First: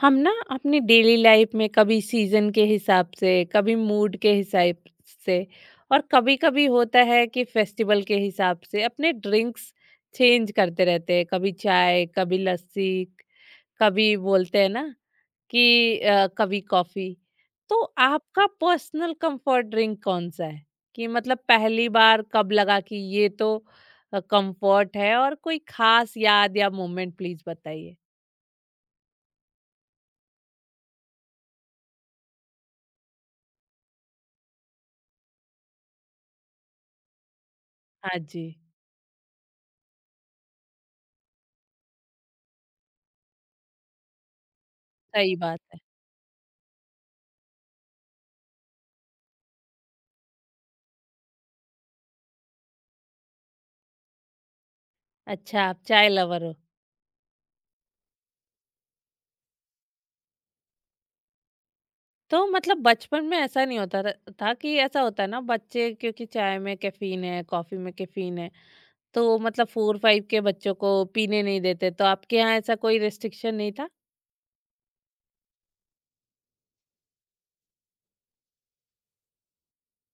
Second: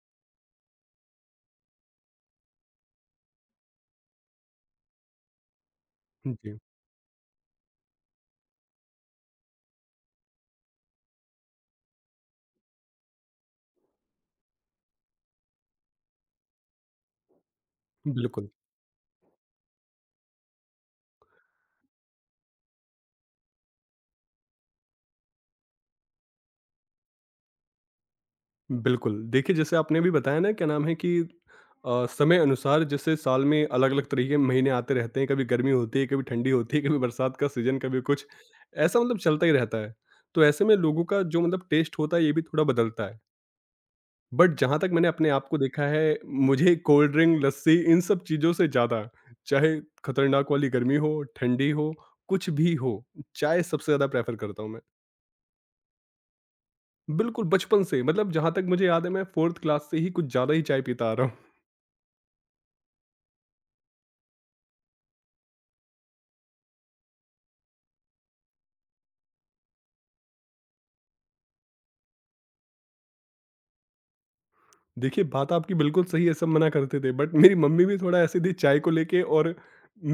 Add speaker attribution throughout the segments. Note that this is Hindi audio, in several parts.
Speaker 1: हम ना अपनी डेली लाइफ में कभी सीजन के हिसाब से, कभी मूड के हिसाब से और
Speaker 2: जी,
Speaker 1: कभी-कभी होता है कि फेस्टिवल के हिसाब से अपने ड्रिंक्स चेंज करते रहते हैं। कभी चाय, कभी लस्सी, कभी बोलते हैं ना कि कभी कॉफ़ी। तो आपका
Speaker 2: बिल्कुल,
Speaker 1: पर्सनल कंफर्ट ड्रिंक कौन-सा है? कि मतलब पहली बार कब लगा कि ये तो कंफर्ट है और कोई खास याद या मोमेंट प्लीज़ बताइए?
Speaker 2: बिल्कुल। देखिए, जैसे आपने अभी बताया ना, क्या नाम है कि समय अनुसार जैसे साल में अलग-अलग तरीके के महीने आते रहते हैं, कभी गर्मी होती है, कभी ठंडी होती है, कभी बरसात का सीज़न, कभी
Speaker 1: हाँ
Speaker 2: कुछ,
Speaker 1: जी,
Speaker 2: ऐसा मतलब चलता ही रहता है। तो ऐसे में लोगों का जो मतलब टेस्ट होता है, ये भी थोड़ा बदलता है। बट जहाँ तक मैंने अपने
Speaker 1: सही
Speaker 2: आप को
Speaker 1: बात है।
Speaker 2: देखा है, मुझे कोल्ड ड्रिंक, लस्सी इन सब चीज़ों से ज़्यादा, चाहे खतरनाक वाली गर्मी हो, ठंडी हो, कुछ भी हो, चाय सबसे ज़्यादा प्रेफ़र करता हूँ मैं।
Speaker 1: अच्छा, आप चाय लवर हो।
Speaker 2: बिल्कुल, बचपन से मतलब जहाँ तक मुझे याद है मैं 4th क्लास से ही कुछ ज़्यादा ही चाय पीता आ रहा हूँ।
Speaker 1: तो मतलब बचपन में ऐसा नहीं होता र था कि ऐसा होता है ना बच्चे क्योंकि चाय में कैफ़ीन है, कॉफ़ी में कैफ़ीन है, तो मतलब 4-5 के बच्चों को पीने नहीं देते, तो आपके यहाँ ऐसा कोई रिस्ट्रिक्शन नहीं था?
Speaker 2: देखिए बात आपकी बिल्कुल सही है, सब मना करते थे बट मेरी मम्मी भी थोड़ा ऐसी थी चाय को लेके और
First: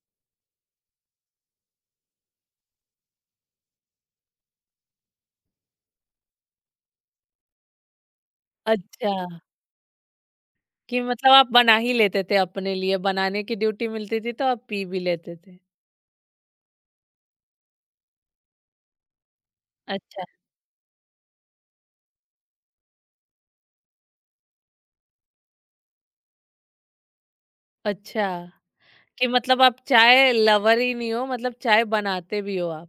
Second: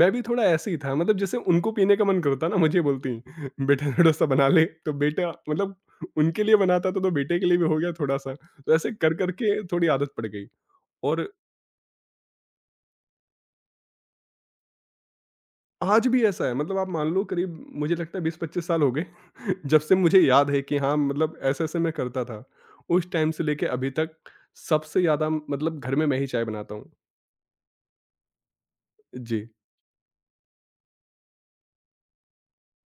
Speaker 2: मैं भी थोड़ा ऐसे ही था मतलब जैसे उनको पीने का मन करता ना मुझे बोलती, "बेटा थोड़ा-सा बना ले" तो बेटा मतलब उनके लिए बनाता था तो बेटे के लिए भी हो गया थोड़ा-सा। तो ऐसे
Speaker 1: अच्छा,
Speaker 2: कर-कर के थोड़ी आदत पड़ गई
Speaker 1: कि
Speaker 2: और
Speaker 1: मतलब आप बना ही लेते थे अपने लिए, बनाने की ड्यूटी मिलती थी तो आप पी भी लेते थे।
Speaker 2: आज भी ऐसा है मतलब आप मान लो करीब मुझे लगता है 20-25 साल हो गए जब से मुझे
Speaker 1: अच्छा,
Speaker 2: याद है कि हाँ मतलब ऐसे-ऐसे मैं करता था। उस टाइम से लेके अभी तक सबसे ज़्यादा मतलब घर में मैं ही चाय बनाता हूँ।
Speaker 1: अच्छा, कि
Speaker 2: जी,
Speaker 1: मतलब आप चाय लवर ही नहीं हो, मतलब चाय बनाते भी हो आप,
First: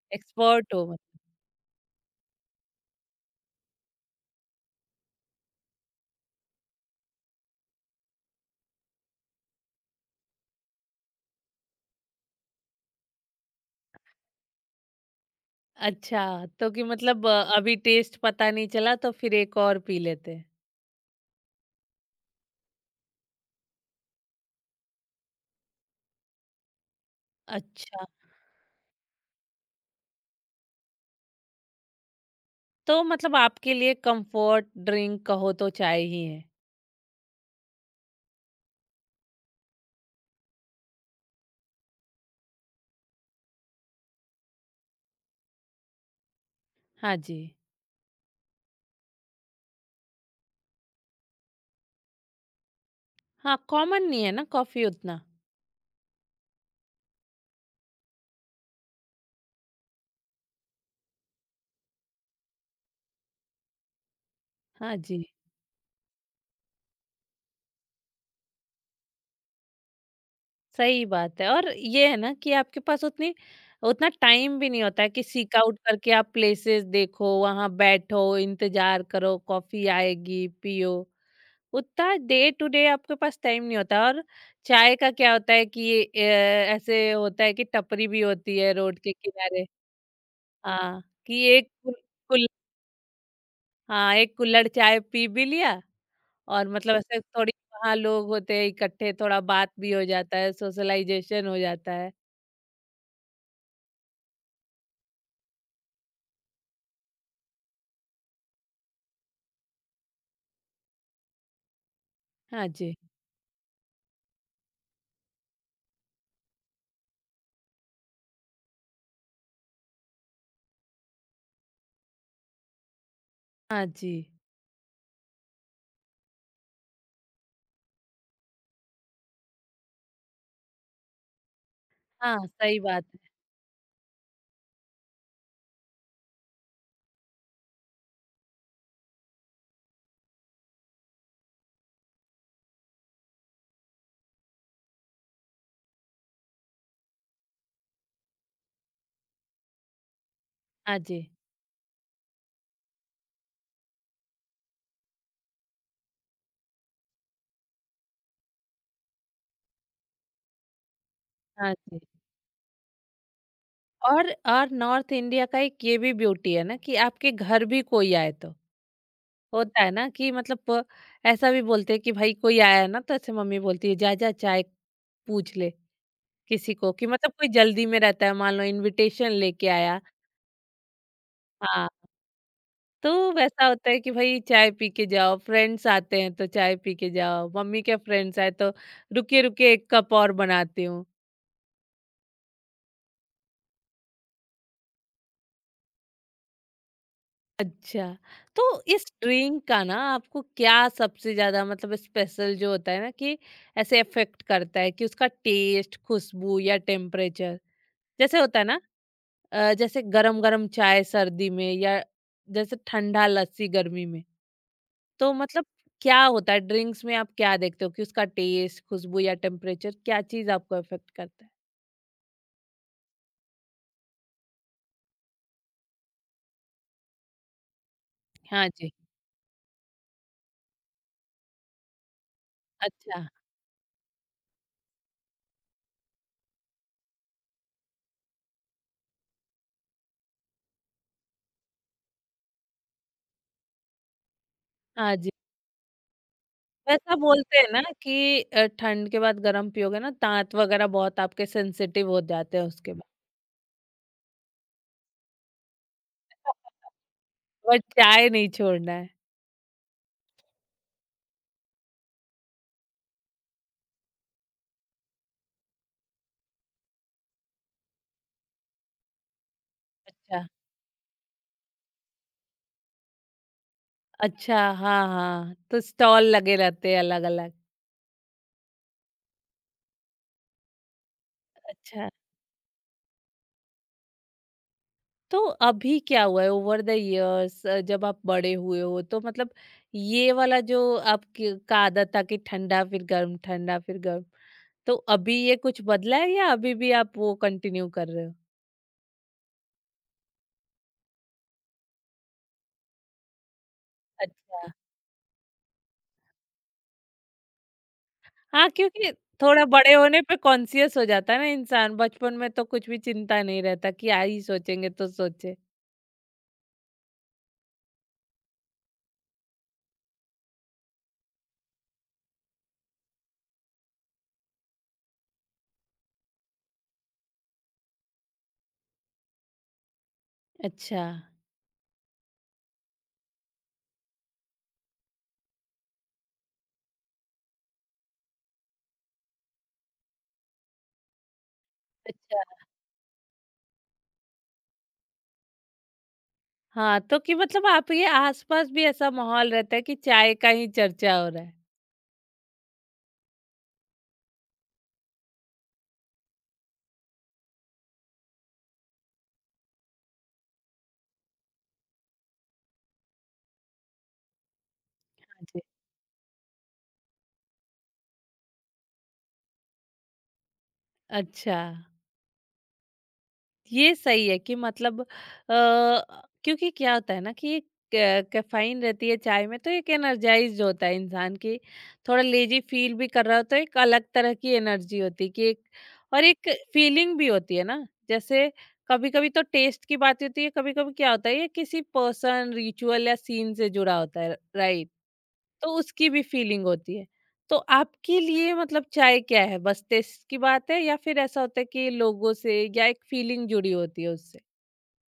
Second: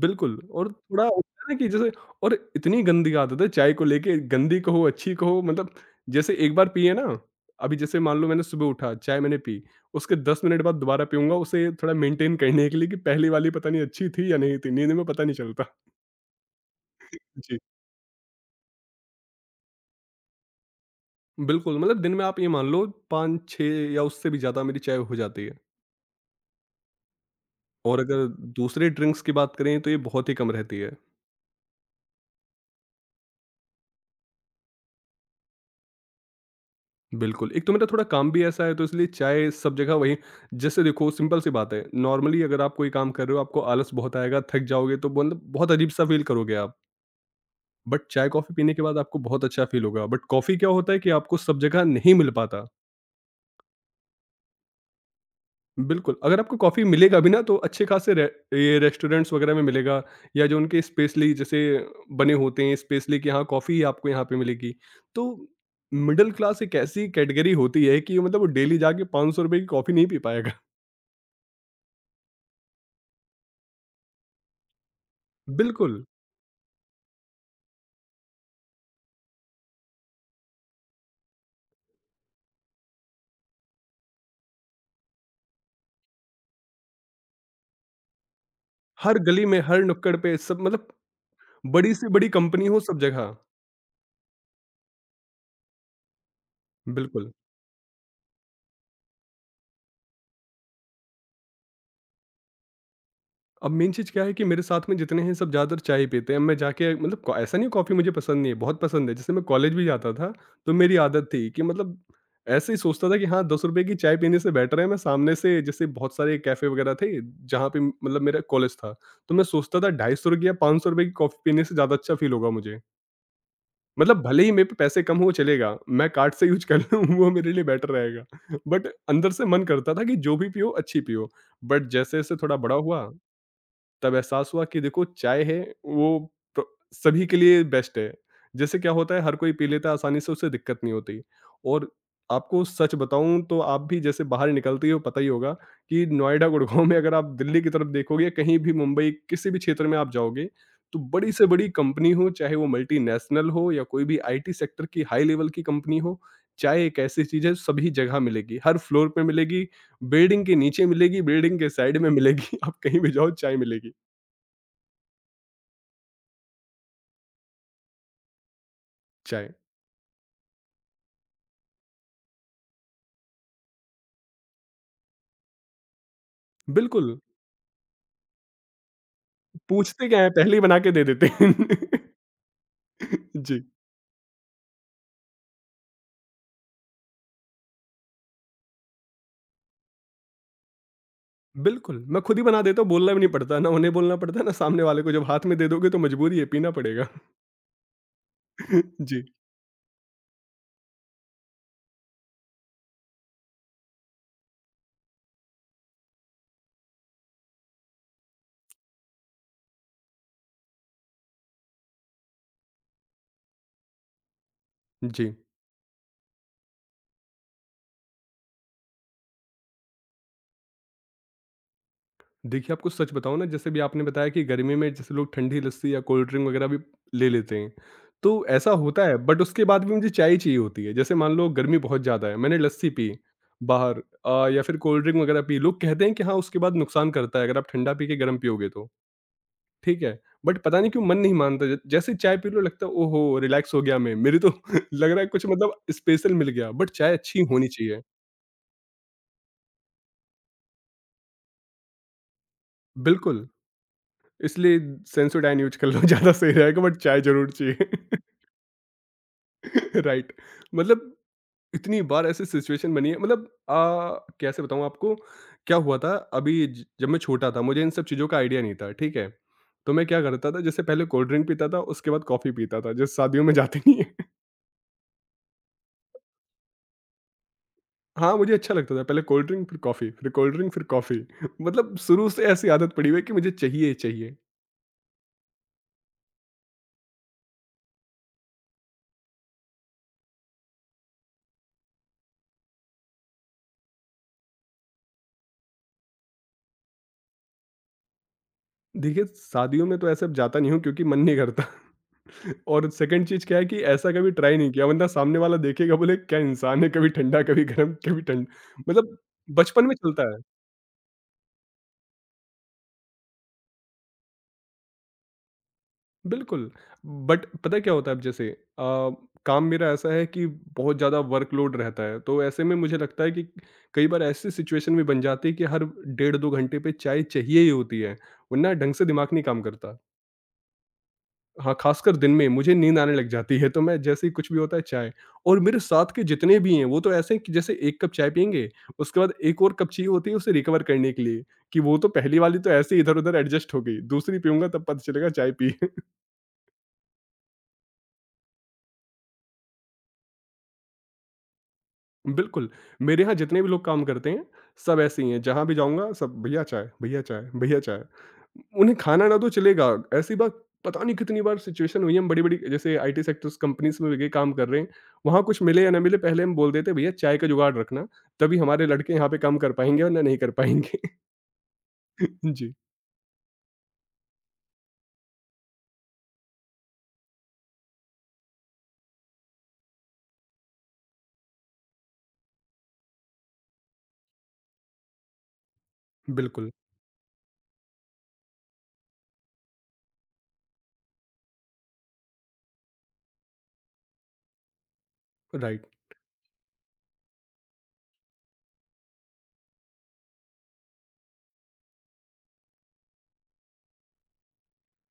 Speaker 2: बिल्कुल और
Speaker 1: एक्सपर्ट हो।
Speaker 2: थोड़ा
Speaker 1: मतलब।
Speaker 2: होता है ना कि जैसे और इतनी गंदी आदत है चाय को लेके गंदी कहो, अच्छी कहो मतलब जैसे एक बार पिए ना, अभी जैसे मान लो मैंने सुबह उठा, चाय मैंने पी, उसके 10 मिनट बाद दोबारा पीऊँगा उसे थोड़ा मेंटेन करने के लिए कि पहली वाली पता नहीं अच्छी थी या नहीं थी, नींद में पता नहीं चलता।
Speaker 1: अच्छा, तो कि मतलब
Speaker 2: जी।
Speaker 1: अभी टेस्ट पता नहीं चला तो फिर एक और पी लेते हैं।
Speaker 2: बिल्कुल, मतलब दिन में आप ये मान लो 5-6 या उससे भी ज़्यादा मेरी चाय हो जाती है और
Speaker 1: अच्छा,
Speaker 2: अगर दूसरे ड्रिंक्स की बात करें तो ये बहुत ही कम रहती है।
Speaker 1: तो मतलब आपके लिए कंफर्ट ड्रिंक कहो तो चाय ही है।
Speaker 2: बिल्कुल, एक तो मेरा थोड़ा काम भी ऐसा है तो इसलिए चाय सब जगह वही जैसे देखो सिंपल सी बात है, नॉर्मली अगर आप कोई काम कर रहे हो आपको आलस बहुत आएगा, थक जाओगे तो मतलब बहुत अजीब-सा फ़ील करोगे आप।
Speaker 1: हाँ जी।
Speaker 2: बट चाय-कॉफ़ी पीने के बाद आपको बहुत अच्छा फ़ील होगा, बट कॉफ़ी क्या होता है कि आपको सब जगह नहीं मिल पाता।
Speaker 1: हाँ, कॉमन नहीं है ना कॉफ़ी उतना।
Speaker 2: बिल्कुल, अगर आपको कॉफ़ी मिलेगा भी ना तो अच्छे खासे रे ये रेस्टोरेंट्स वगैरह में मिलेगा या जो उनके स्पेशली जैसे बने होते हैं स्पेशली कि हाँ कॉफ़ी आपको यहाँ पे मिलेगी।
Speaker 1: हाँ
Speaker 2: तो
Speaker 1: जी।
Speaker 2: मिडल क्लास एक ऐसी कैटेगरी होती है कि मतलब वो डेली जाके ₹500 की कॉफ़ी नहीं पी पाएगा।
Speaker 1: सही बात है और ये है ना कि आपके पास उतनी उतना टाइम भी नहीं होता है कि सीक आउट
Speaker 2: बिल्कुल,
Speaker 1: करके आप प्लेसेस देखो, वहाँ बैठो, इंतजार करो, कॉफ़ी आएगी, पियो। उतना डे टू डे आपके पास टाइम नहीं होता और चाय का क्या होता है कि ये ऐसे होता है कि टपरी भी होती है रोड के
Speaker 2: हर गली में,
Speaker 1: किनारे।
Speaker 2: हर नुक्कड़ पे सब मतलब
Speaker 1: हाँ, कि एक
Speaker 2: बड़ी
Speaker 1: कुल
Speaker 2: से बड़ी
Speaker 1: कुल
Speaker 2: कंपनी हो सब जगह।
Speaker 1: हाँ, एक कुल्हड़ चाय पी भी लिया और मतलब ऐसे
Speaker 2: बिल्कुल।
Speaker 1: थोड़ी वहाँ लोग होते हैं इकट्ठे, थोड़ा बात भी हो जाता है, सोशलाइज़ेशन हो जाता है।
Speaker 2: अब मेन चीज़ क्या है कि मेरे साथ में जितने हैं सब ज़्यादातर चाय ही पीते हैं। मैं जाके मतलब को ऐसा नहीं है कॉफ़ी मुझे पसंद नहीं है, बहुत पसंद है। जैसे मैं कॉलेज भी जाता था तो मेरी आदत थी कि मतलब
Speaker 1: हाँ
Speaker 2: ऐसे ही
Speaker 1: जी।
Speaker 2: सोचता था कि हाँ, ₹10 की चाय पीने से बेटर है मैं सामने से जैसे बहुत सारे कैफ़े वगैरह थे जहाँ पे मतलब मेरा कॉलेज था। तो मैं सोचता था ₹250 या ₹500 की कॉफ़ी पीने से ज़्यादा अच्छा फ़ील होगा मुझे।
Speaker 1: हाँ जी।
Speaker 2: मतलब भले ही मेरे पे पैसे कम हो चलेगा, मैं कार्ड से यूज़ कर लूँ वो मेरे लिए बेटर रहेगा। बट अंदर से मन करता था कि जो भी पियो अच्छी पियो। बट जैसे-जैसे
Speaker 1: हाँ,
Speaker 2: थोड़ा बड़ा
Speaker 1: सही
Speaker 2: हुआ
Speaker 1: बात है।
Speaker 2: तब एहसास हुआ कि देखो चाय है वो प्र सभी के लिए बेस्ट है। जैसे क्या होता है हर कोई पी लेता है आसानी से उसे दिक्कत नहीं होती। और आपको सच बताऊँ तो आप भी जैसे बाहर निकलती हो पता ही होगा कि नोएडा, गुड़गाँव में अगर आप दिल्ली की तरफ देखोगे कहीं भी मुंबई किसी भी क्षेत्र में आप जाओगे तो
Speaker 1: हाँ जी,
Speaker 2: बड़ी से बड़ी कंपनी हो चाहे वो मल्टीनेशनल हो या कोई भी आईटी सेक्टर की हाई लेवल की कंपनी हो, चाय एक ऐसी चीज़ है सभी जगह मिलेगी। हर फ्लोर पे मिलेगी, बिल्डिंग के नीचे मिलेगी, बिल्डिंग के
Speaker 1: हाँ
Speaker 2: साइड
Speaker 1: जी।
Speaker 2: में मिलेगी, आप कहीं भी जाओ चाय मिलेगी।
Speaker 1: और नॉर्थ इंडिया का एक ये भी ब्यूटी है ना कि आपके घर भी कोई आए तो
Speaker 2: चाय
Speaker 1: होता है ना कि मतलब ऐसा भी बोलते हैं कि भाई कोई आया है ना तो ऐसे मम्मी बोलती है, "जा, जा चाय पूछ ले किसी को" कि
Speaker 2: बिल्कुल,
Speaker 1: मतलब कोई जल्दी में रहता है, मान लो इन्विटेशन लेके आया।
Speaker 2: पूछते क्या है पहले ही बना के दे देते हैं।
Speaker 1: हाँ, तो
Speaker 2: जी,
Speaker 1: वैसा होता है कि भाई चाय पी के जाओ, फ्रेंड्स आते हैं तो चाय पी के जाओ, मम्मी के फ्रेंड्स आए तो रुकिए, रुकिए 1 कप और बनाती हूँ।
Speaker 2: बिल्कुल, मैं खुद ही बना देता हूँ, बोलना भी नहीं पड़ता, ना उन्हें बोलना पड़ता है, ना सामने वाले को, जब हाथ में दे दोगे तो मजबूरी है, पीना पड़ेगा।
Speaker 1: अच्छा, तो इस
Speaker 2: जी,
Speaker 1: ड्रिंक का ना आपको क्या सबसे ज़्यादा मतलब स्पेशल जो होता है ना कि ऐसे अफ़ेक्ट करता है कि उसका टेस्ट, खुशबू या टेम्परेचर? जैसे होता है ना जैसे गरम-गरम चाय सर्दी में या जैसे ठंडा लस्सी गर्मी में। तो
Speaker 2: जी।
Speaker 1: मतलब क्या होता है ड्रिंक्स में आप क्या देखते हो कि उसका टेस्ट, खुशबू या टेम्परेचर क्या चीज़ आपको अफ़ेक्ट करता है?
Speaker 2: देखिए, आपको सच बताऊँ ना, जैसे भी आपने बताया कि गर्मी में जैसे लोग ठंडी लस्सी या कोल्ड ड्रिंक वगैरह भी ले लेते हैं, तो
Speaker 1: हाँ
Speaker 2: ऐसा
Speaker 1: जी।
Speaker 2: होता है, बट उसके बाद भी मुझे चाय ही चाहिए होती है। जैसे मान लो गर्मी बहुत ज़्यादा है, मैंने लस्सी पी
Speaker 1: अच्छा।
Speaker 2: बाहर या फिर कोल्ड ड्रिंक वगैरह पी, लोग कहते हैं कि हाँ, उसके बाद नुकसान करता है, अगर आप ठंडा पी के गरम पियोगे तो। ठीक है, बट पता नहीं क्यों मन नहीं मानता ज जैसे ही चाय पी लो लगता है ओहो! रिलैक्स हो गया मैं, मेरे तो लग
Speaker 1: हाँ
Speaker 2: रहा है
Speaker 1: जी।
Speaker 2: कुछ मतलब स्पेशल मिल गया बट चाय
Speaker 1: वैसा
Speaker 2: अच्छी
Speaker 1: बोलते
Speaker 2: होनी
Speaker 1: हैं ना
Speaker 2: चाहिए।
Speaker 1: कि ठंड के बाद गर्म पियोगे ना दाँत वगैरह बहुत आपके सेंसिटिव हो जाते हैं उसके बाद।
Speaker 2: बिल्कुल, इसलिए सेंसोडाइन यूज़ कर लो ज़्यादा सही रहेगा बट चाय ज़रूर
Speaker 1: और
Speaker 2: चाहिए।
Speaker 1: चाय नहीं छोड़ना है।
Speaker 2: राइट, मतलब इतनी बार ऐसी सिचुएशन बनी है मतलब कैसे बताऊँ आपको क्या हुआ था अभी ज जब मैं छोटा था मुझे इन सब चीज़ों का आइडिया नहीं था, ठीक है? तो मैं क्या
Speaker 1: अच्छा,
Speaker 2: करता था जैसे पहले कोल्ड ड्रिंक पीता था उसके बाद कॉफ़ी पीता था, जैसे शादियों में जाते नहीं है।
Speaker 1: अच्छा हाँ, हाँ। तो स्टॉल लगे रहते हैं अलग-अलग।
Speaker 2: हाँ, मुझे अच्छा लगता था। पहले कोल्ड ड्रिंक फिर कॉफ़ी, फिर कोल्ड ड्रिंक फिर कॉफ़ी मतलब
Speaker 1: अच्छा,
Speaker 2: शुरू से ऐसी आदत पड़ी हुई है कि मुझे चाहिए ही चाहिए।
Speaker 1: तो अभी क्या हुआ है ओवर द इयर्स, जब आप बड़े हुए हो तो मतलब ये वाला जो आपकी का आदत था कि ठंडा फिर गर्म, तो अभी ये कुछ बदला है या अभी भी आप वो कंटिन्यू कर रहे हो?
Speaker 2: देखिए शादियों में तो ऐसे अब जाता नहीं हूँ क्योंकि मन नहीं करता और सेकंड चीज़ क्या है कि ऐसा कभी ट्राई
Speaker 1: अच्छा।
Speaker 2: नहीं किया वरना सामने वाला देखेगा बोले क्या इंसान है कभी ठंडा, कभी गरम, कभी ठंड
Speaker 1: हाँ, क्योंकि
Speaker 2: मतलब
Speaker 1: थोड़ा
Speaker 2: बचपन
Speaker 1: बड़े
Speaker 2: में
Speaker 1: होने
Speaker 2: चलता
Speaker 1: पे
Speaker 2: है।
Speaker 1: कॉन्शियस हो जाता है ना इंसान, बचपन में तो कुछ भी चिंता नहीं रहता कि आ ही सोचेंगे तो सोचे।
Speaker 2: बिल्कुल, बट पता है क्या होता है अब जैसे काम मेरा ऐसा है कि बहुत ज़्यादा वर्कलोड रहता है, तो ऐसे में मुझे लगता है कि कई बार ऐसी सिचुएशन भी बन जाती है कि हर डेढ़ 2 घंटे पे चाय चाहिए ही होती है, वरना ढंग से दिमाग नहीं काम करता।
Speaker 1: अच्छा।
Speaker 2: हाँ, ख़ासकर दिन में मुझे नींद आने लग जाती है, तो मैं जैसे ही कुछ भी होता है चाय और मेरे साथ के जितने भी हैं, वो तो ऐसे हैं कि जैसे 1 कप चाय पिएँगे, उसके बाद एक और कप चाहिए होती है उसे रिकवर करने के लिए, कि वो तो पहली
Speaker 1: अच्छा,
Speaker 2: वाली तो ऐसे ही इधर-उधर एडजस्ट हो गई, दूसरी पीऊँगा तब पता चलेगा चाय पी।
Speaker 1: हाँ, तो कि मतलब आप ये आस-पास भी ऐसा माहौल रहता है कि चाय का ही चर्चा हो रहा है?
Speaker 2: बिल्कुल, मेरे यहाँ जितने भी लोग काम करते हैं, सब ऐसे ही हैं, जहाँ भी जाऊँगा सब भैया चाय, भैया चाय, भैया चाय। उन्हें खाना ना दो चलेगा, ऐसी बात पता नहीं कितनी बार सिचुएशन हुई है, हम बड़ी-बड़ी जैसे आईटी सेक्टर्स कंपनीज़ में भी गए काम कर रहे हैं, वहाँ
Speaker 1: हाँ
Speaker 2: कुछ
Speaker 1: जी।
Speaker 2: मिले या ना मिले पहले हम बोल देते हैं भैया चाय का जुगाड़ रखना, तभी हमारे लड़के यहाँ पे काम कर पाएँगे वरना नहीं कर पाएँगे।
Speaker 1: अच्छा।
Speaker 2: जी,
Speaker 1: ये सही है कि मतलब क्योंकि क्या होता है ना कि कैफीन रहती है चाय में तो एक एनर्जाइज होता है इंसान की, थोड़ा लेजी फील भी कर रहा हो तो एक अलग तरह की एनर्जी होती है कि एक और एक
Speaker 2: बिल्कुल,
Speaker 1: फीलिंग भी होती है ना, जैसे कभी कभी तो टेस्ट की बात होती है, कभी कभी क्या होता है ये किसी पर्सन रिचुअल या सीन से जुड़ा होता है, राइट? तो
Speaker 2: राइट।
Speaker 1: उसकी भी फीलिंग होती है। तो आपके लिए मतलब चाय क्या है? बस टेस्ट की बात है या फिर ऐसा होता है कि लोगों से या एक फीलिंग जुड़ी होती है उससे?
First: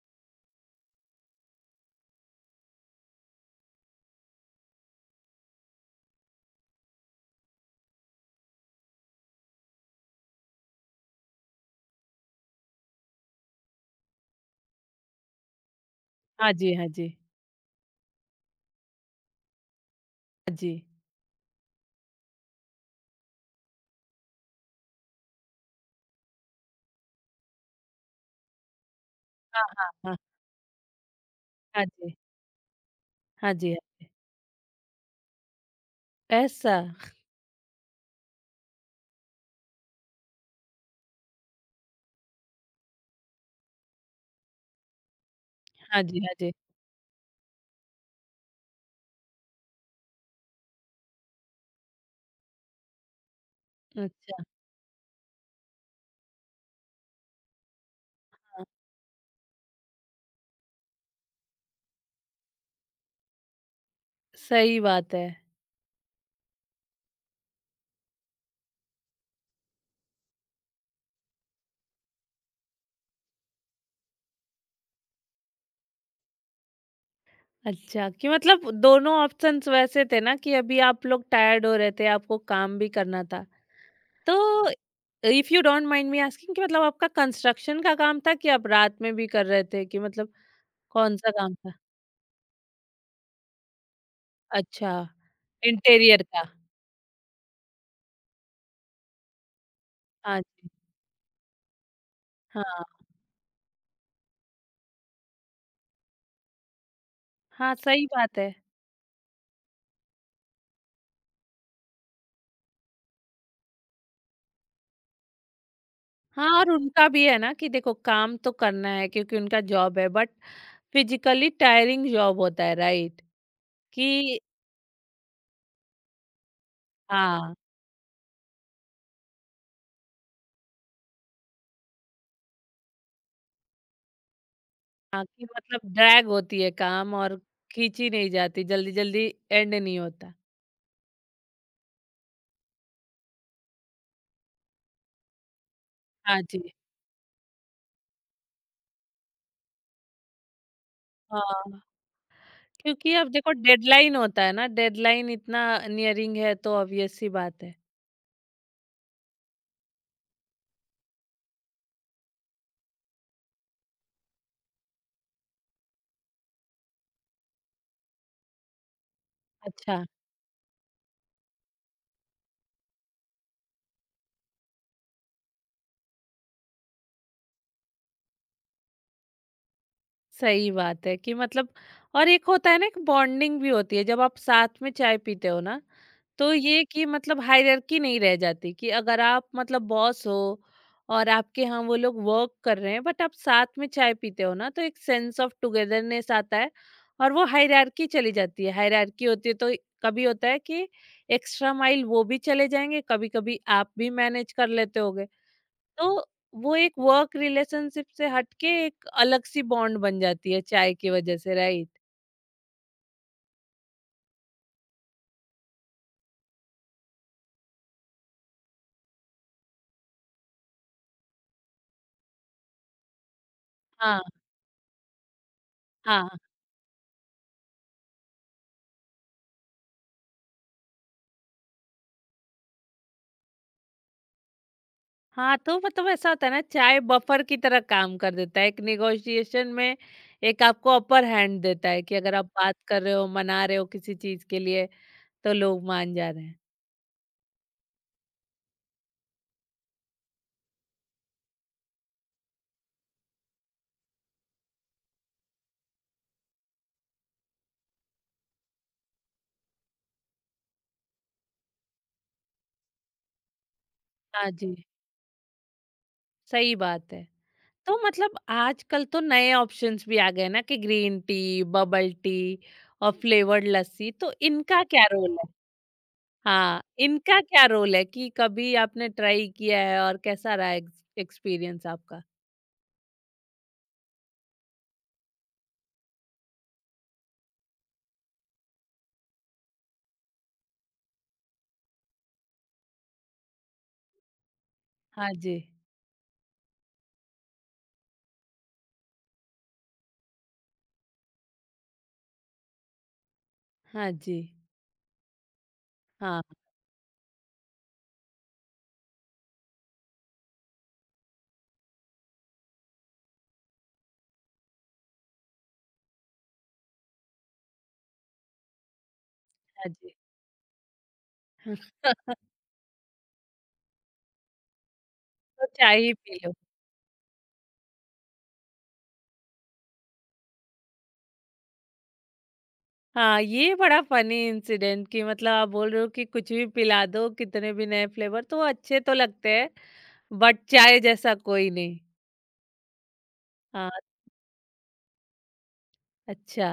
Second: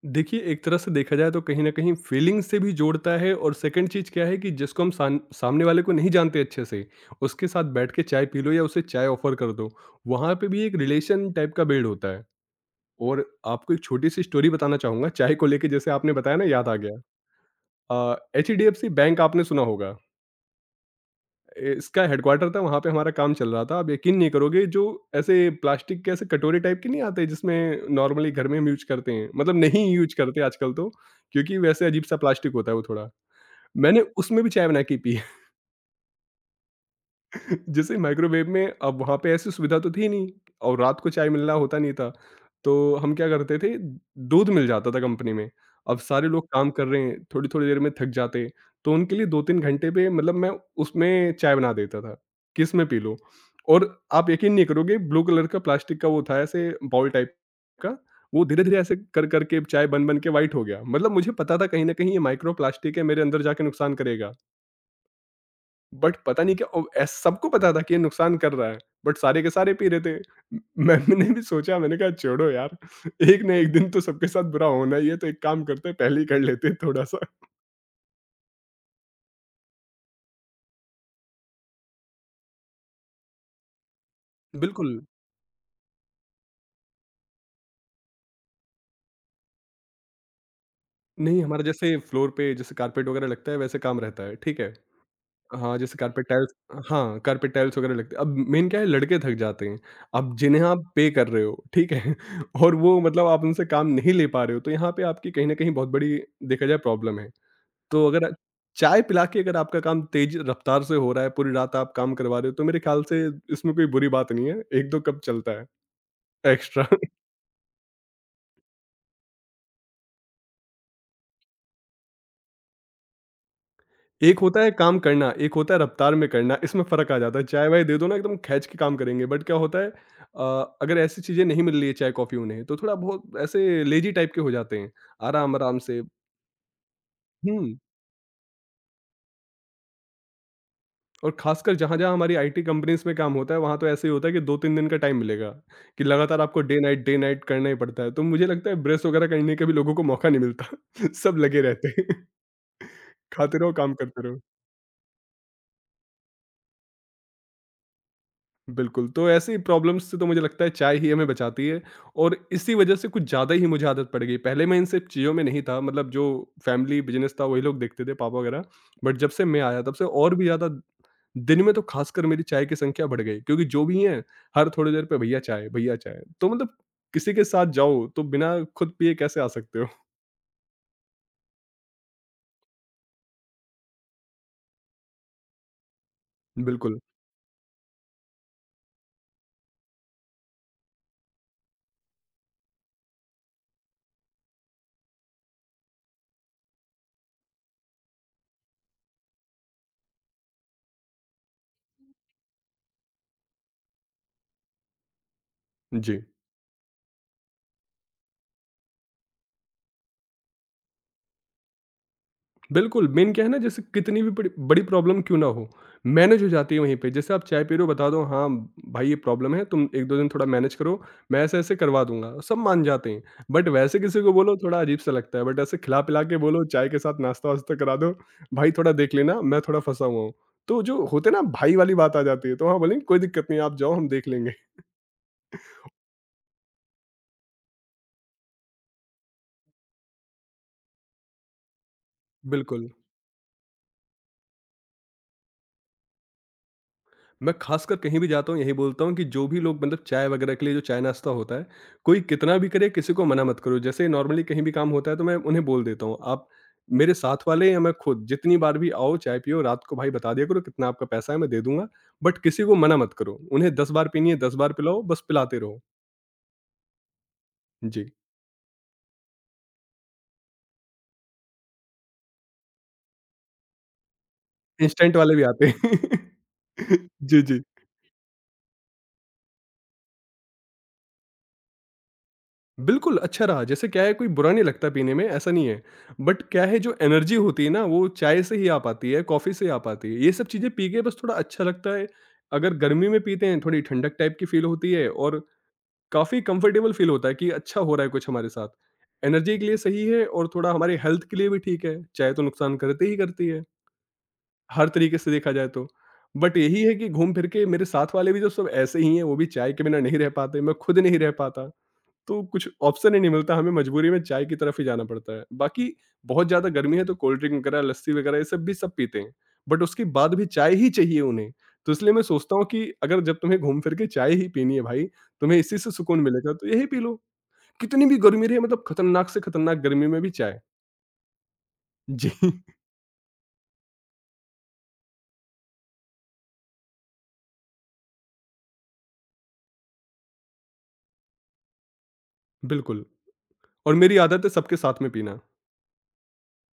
Speaker 2: देखिए, एक तरह से देखा जाए तो कहीं न कहीं फ़ीलिंग्स से भी जोड़ता है और सेकंड चीज़ क्या है कि जिसको हम सान सामने वाले को नहीं जानते अच्छे से, उसके साथ बैठ के चाय पी लो या उसे चाय ऑफ़र कर दो, वहाँ पे भी एक रिलेशन टाइप का बिल्ड होता है। और आपको एक छोटी-सी स्टोरी बताना चाहूँगा चाय को लेके जैसे आपने बताया ना
Speaker 1: हाँ
Speaker 2: याद
Speaker 1: जी,
Speaker 2: आ
Speaker 1: हाँ
Speaker 2: गया।
Speaker 1: जी।
Speaker 2: एचडीएफसी बैंक आपने सुना होगा।
Speaker 1: हाँ जी।
Speaker 2: इसका हेडक्वार्टर था वहाँ पे हमारा काम चल रहा था। आप यकीन नहीं करोगे जो ऐसे प्लास्टिक के ऐसे कटोरे टाइप के नहीं आते जिसमें नॉर्मली घर में हम यूज़ करते हैं, मतलब
Speaker 1: हाँ,
Speaker 2: नहीं
Speaker 1: हाँ,
Speaker 2: यूज़
Speaker 1: हाँ।
Speaker 2: करते आजकल तो क्योंकि वैसे
Speaker 1: हाँ जी।
Speaker 2: अजीब-सा प्लास्टिक होता है वो थोड़ा।
Speaker 1: हाँ जी। हाँ,
Speaker 2: मैंने उसमें भी चाय बना के पी।
Speaker 1: ऐसा?
Speaker 2: जैसे माइक्रोवेव में अब वहाँ पे ऐसी सुविधा तो थी नहीं और रात को चाय मिलना होता नहीं था। तो हम क्या करते थे दूध मिल जाता था कंपनी में। अब
Speaker 1: हाँ जी,
Speaker 2: सारे
Speaker 1: हाँ
Speaker 2: लोग
Speaker 1: जी।
Speaker 2: काम कर रहे हैं, थोड़ी-थोड़ी देर में थक जाते हैं, तो उनके लिए 2-3 घंटे पे मतलब मैं उसमें चाय बना देता था कि इसमें पी लो। और आप
Speaker 1: अच्छा,
Speaker 2: यकीन नहीं करोगे ब्लू कलर का प्लास्टिक का वो था ऐसे बाउल टाइप का, वो धीरे-धीरे ऐसे कर-कर के चाय बन-बन के व्हाइट हो गया। मतलब मुझे पता था कहीं न कहीं ये माइक्रो प्लास्टिक है मेरे अंदर जाके नुकसान करेगा।
Speaker 1: सही बात है।
Speaker 2: बट पता नहीं क्या ओ एस सबको पता था कि ये नुकसान कर रहा है, बट सारे के सारे पी रहे थे। म मैंने भी सोचा मैंने कहा छोड़ो यार, एक ना एक दिन तो सबके साथ बुरा होना ही है तो एक काम करते हैं पहले ही कर लेते हैं थोड़ा-सा।
Speaker 1: अच्छा, कि मतलब दोनों ऑप्शंस वैसे थे ना कि अभी आप लोग टायर्ड हो रहे थे, आपको काम भी करना था। तो
Speaker 2: बिल्कुल,
Speaker 1: if you don't mind me asking कि मतलब आपका कंस्ट्रक्शन का काम था कि आप रात में भी कर रहे थे कि मतलब कौन-सा
Speaker 2: नहीं
Speaker 1: काम
Speaker 2: हमारा
Speaker 1: था?
Speaker 2: जैसे फ्लोर पे जैसे कारपेट वगैरह लगता है वैसे काम रहता है, ठीक है।
Speaker 1: अच्छा,
Speaker 2: हाँ, जैसे
Speaker 1: इंटीरियर
Speaker 2: कारपेट
Speaker 1: का।
Speaker 2: टाइल्स, हाँ, कारपेट टाइल्स वगैरह लगते हैं। अब मेन क्या है लड़के थक जाते हैं, अब
Speaker 1: हाँ
Speaker 2: जिन्हें
Speaker 1: जी,
Speaker 2: आप पे कर रहे हो, ठीक है। और वो
Speaker 1: हाँ।
Speaker 2: मतलब आप उनसे काम नहीं ले पा रहे हो, तो यहाँ पे आपकी कहीं न कहीं बहुत बड़ी, देखा जाए, प्रॉब्लम है।
Speaker 1: हाँ, सही
Speaker 2: तो अगर
Speaker 1: बात है।
Speaker 2: चाय पिला के अगर आपका काम तेज रफ्तार से हो रहा है, पूरी रात आप काम करवा रहे हो, तो मेरे ख्याल से इसमें कोई बुरी बात नहीं है, 1-2 कप चलता है
Speaker 1: हाँ, और
Speaker 2: एक्स्ट्रा।
Speaker 1: उनका भी है ना कि देखो काम तो करना है क्योंकि उनका जॉब है बट फिज़िकली टायरिंग जॉब होता है, राइट? कि
Speaker 2: एक होता है काम करना, एक होता है रफ्तार में करना, इसमें फ़र्क आ जाता है।
Speaker 1: हाँ,
Speaker 2: चाय-वाय दे दो ना एकदम खींच के काम करेंगे, बट क्या होता है अगर ऐसी चीज़ें नहीं मिल रही है चाय-कॉफ़ी उन्हें, तो थोड़ा बहुत ऐसे लेज़ी टाइप के हो जाते हैं,
Speaker 1: हाँ, कि
Speaker 2: आराम-आराम
Speaker 1: मतलब
Speaker 2: से।
Speaker 1: ड्रैग होती है काम और
Speaker 2: हुँ।
Speaker 1: खींची नहीं जाती, जल्दी-जल्दी एंड नहीं होता।
Speaker 2: और खासकर जहाँ-जहाँ हमारी आईटी कंपनीज़ में काम होता है, वहाँ तो ऐसे ही होता है कि 2-3 दिन का टाइम मिलेगा, कि लगातार
Speaker 1: हाँ जी,
Speaker 2: आपको डे नाइट करना ही पड़ता है। तो मुझे लगता है ब्रेक वगैरह करने का भी लोगों को मौका नहीं मिलता। सब लगे
Speaker 1: हाँ।
Speaker 2: रहते हैं।
Speaker 1: क्योंकि अब देखो
Speaker 2: खाते रहो, काम
Speaker 1: डेडलाइन
Speaker 2: करते रहो।
Speaker 1: होता है ना, डेडलाइन इतना नियरिंग है तो ऑब्वियस सी बात है।
Speaker 2: बिल्कुल, तो ऐसी प्रॉब्लम्स से तो मुझे लगता है चाय ही हमें बचाती है, और इसी वजह से कुछ ज़्यादा ही मुझे आदत पड़ गई। पहले मैं इन सब चीज़ों में नहीं था, मतलब जो फैमिली बिज़नेस था वही लोग देखते थे, पापा वगैरह, बट जब से मैं आया तब
Speaker 1: अच्छा।
Speaker 2: से और भी ज़्यादा दिन में तो खासकर मेरी चाय की संख्या बढ़ गई, क्योंकि जो भी हैं हर थोड़ी देर पे भैया चाय भैया चाय, तो मतलब किसी के साथ जाओ तो बिना खुद पिए कैसे आ सकते हो।
Speaker 1: सही बात है कि मतलब और एक होता है ना कि बॉन्डिंग भी होती है जब आप साथ में चाय पीते हो ना, तो ये
Speaker 2: बिल्कुल।
Speaker 1: कि मतलब हायरार्की नहीं रह जाती कि अगर आप मतलब बॉस हो और आपके यहाँ वो लोग वर्क कर रहे हैं बट आप साथ में चाय पीते हो ना, तो एक सेंस ऑफ टुगेदरनेस आता है और वो हायरार्की चली जाती है। हायरार्की होती है तो कभी होता है कि एक्स्ट्रा माइल वो भी चले जाएंगे, कभी कभी आप भी मैनेज कर लेते हो। तो
Speaker 2: जी।
Speaker 1: वो एक वर्क रिलेशनशिप से हटके एक अलग सी बॉन्ड बन जाती है चाय की वजह से, राइट?
Speaker 2: बिल्कुल, मेन क्या है ना, जैसे कितनी भी बड़ी बड़ी प्रॉब्लम क्यों ना हो, मैनेज हो जाती है वहीं पे। जैसे आप चाय पी रहे हो बता दो, हाँ, भाई ये प्रॉब्लम है, तुम 1-2 दिन थोड़ा मैनेज करो, मैं ऐसे-ऐसे करवा दूँगा। सब मान जाते हैं, बट वैसे किसी
Speaker 1: हाँ,
Speaker 2: को बोलो थोड़ा अजीब सा लगता है, बट ऐसे खिला-पिला के
Speaker 1: हाँ,
Speaker 2: बोलो चाय के साथ नाश्ता-वास्ता करा दो, भाई थोड़ा देख लेना मैं थोड़ा फँसा हुआ हूँ। तो जो होते हैं ना भाई वाली बात आ जाती है, तो हाँ, बोलेंगे कोई दिक्कत नहीं आप जाओ हम देख लेंगे।
Speaker 1: हाँ। तो मतलब ऐसा होता है ना, चाय बफर की तरह काम कर देता है, एक निगोशिएशन में एक आपको अपर हैंड देता है कि अगर आप बात
Speaker 2: बिल्कुल।
Speaker 1: कर रहे हो, मना रहे हो किसी चीज के लिए, तो लोग मान जा रहे हैं।
Speaker 2: मैं खासकर कहीं भी जाता हूँ यही बोलता हूँ कि जो भी लोग मतलब चाय वगैरह के लिए, जो चाय नाश्ता होता है कोई कितना भी करे किसी को मना मत करो। जैसे नॉर्मली कहीं भी काम होता है तो मैं उन्हें बोल देता हूँ, आप मेरे साथ वाले या मैं खुद जितनी बार भी आओ चाय पियो, रात को भाई बता दिया करो कितना आपका पैसा है मैं दे दूंगा, बट किसी को मना मत करो, उन्हें 10 बार पीनी है
Speaker 1: हाँ
Speaker 2: 10 बार
Speaker 1: जी,
Speaker 2: पिलाओ, बस पिलाते रहो।
Speaker 1: सही बात है। तो
Speaker 2: जी।
Speaker 1: मतलब आजकल तो नए ऑप्शंस भी आ गए ना कि ग्रीन टी, बबल टी और फ्लेवर्ड लस्सी, तो इनका क्या
Speaker 2: इंस्टेंट वाले
Speaker 1: रोल
Speaker 2: भी
Speaker 1: है?
Speaker 2: आते हैं।
Speaker 1: हाँ, इनका
Speaker 2: जी जी,
Speaker 1: क्या रोल है कि कभी आपने ट्राई किया है और कैसा रहा एक्सपीरियंस आपका?
Speaker 2: बिल्कुल, अच्छा रहा। जैसे क्या है कोई बुरा नहीं लगता पीने में, ऐसा नहीं है। बट क्या है जो एनर्जी होती है ना वो चाय से ही आ पाती है, कॉफ़ी से आ पाती है। ये सब चीज़ें पी के बस थोड़ा अच्छा लगता है। अगर गर्मी में पीते हैं थोड़ी ठंडक टाइप की फ़ील होती है,
Speaker 1: हाँ
Speaker 2: और
Speaker 1: जी,
Speaker 2: काफ़ी कंफर्टेबल फ़ील होता है कि अच्छा हो रहा है कुछ हमारे साथ। एनर्जी के लिए सही है और थोड़ा हमारे हेल्थ के लिए भी ठीक है। चाय तो नुकसान करती ही करती है,
Speaker 1: हाँ जी,
Speaker 2: हर तरीके से देखा जाए तो।
Speaker 1: हाँ,
Speaker 2: बट यही है कि घूम फिर के मेरे साथ वाले भी जो सब ऐसे ही हैं, वो भी चाय के बिना नहीं रह पाते, मैं खुद नहीं रह पाता। तो कुछ ऑप्शन ही नहीं मिलता, हमें मजबूरी में चाय की तरफ ही जाना पड़ता है। बाकी बहुत ज़्यादा गर्मी है तो कोल्ड ड्रिंक वगैरह, लस्सी वगैरह ये सब भी सब पीते हैं। बट
Speaker 1: हाँ
Speaker 2: उसके
Speaker 1: जी।
Speaker 2: बाद भी चाय ही चाहिए उन्हें। तो इसलिए मैं सोचता हूँ कि अगर जब तुम्हें घूम फिर के चाय ही पीनी है भाई, तुम्हें
Speaker 1: तो
Speaker 2: इसी से
Speaker 1: चाय ही
Speaker 2: सुकून
Speaker 1: पी लो।
Speaker 2: मिलेगा तो यही पी लो। कितनी भी गर्मी रहे मतलब खतरनाक से खतरनाक गर्मी में भी चाय। जी।
Speaker 1: हाँ, ये बड़ा फनी इंसिडेंट कि मतलब आप बोल रहे हो कि कुछ भी पिला दो, कितने भी नए फ्लेवर तो अच्छे तो लगते हैं, बट चाय जैसा कोई नहीं।
Speaker 2: बिल्कुल,
Speaker 1: हाँ,
Speaker 2: और मेरी आदत है सबके साथ में पीना।
Speaker 1: अच्छा।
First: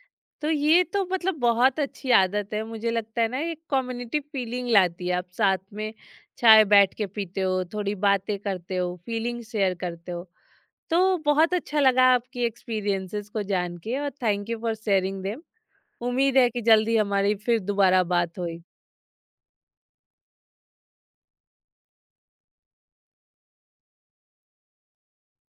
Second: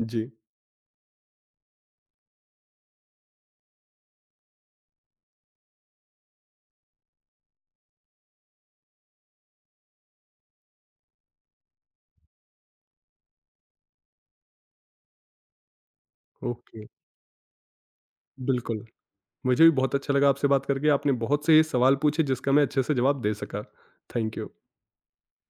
Speaker 2: जी।
Speaker 1: तो ये तो मतलब बहुत अच्छी आदत है मुझे लगता है ना, एक कम्युनिटी फीलिंग लाती है। आप साथ में चाय बैठ के पीते हो, थोड़ी बातें करते हो, फीलिंग शेयर करते हो। तो बहुत अच्छा लगा आपकी एक्सपीरियंसेस को जान के और thank you for sharing them. उम्मीद है कि
Speaker 2: ओके,
Speaker 1: जल्दी हमारी फिर दोबारा बात होगी।
Speaker 2: बिल्कुल। मुझे भी बहुत अच्छा लगा आपसे बात करके। आपने बहुत से सवाल पूछे जिसका मैं अच्छे से जवाब दे सका। Thank you.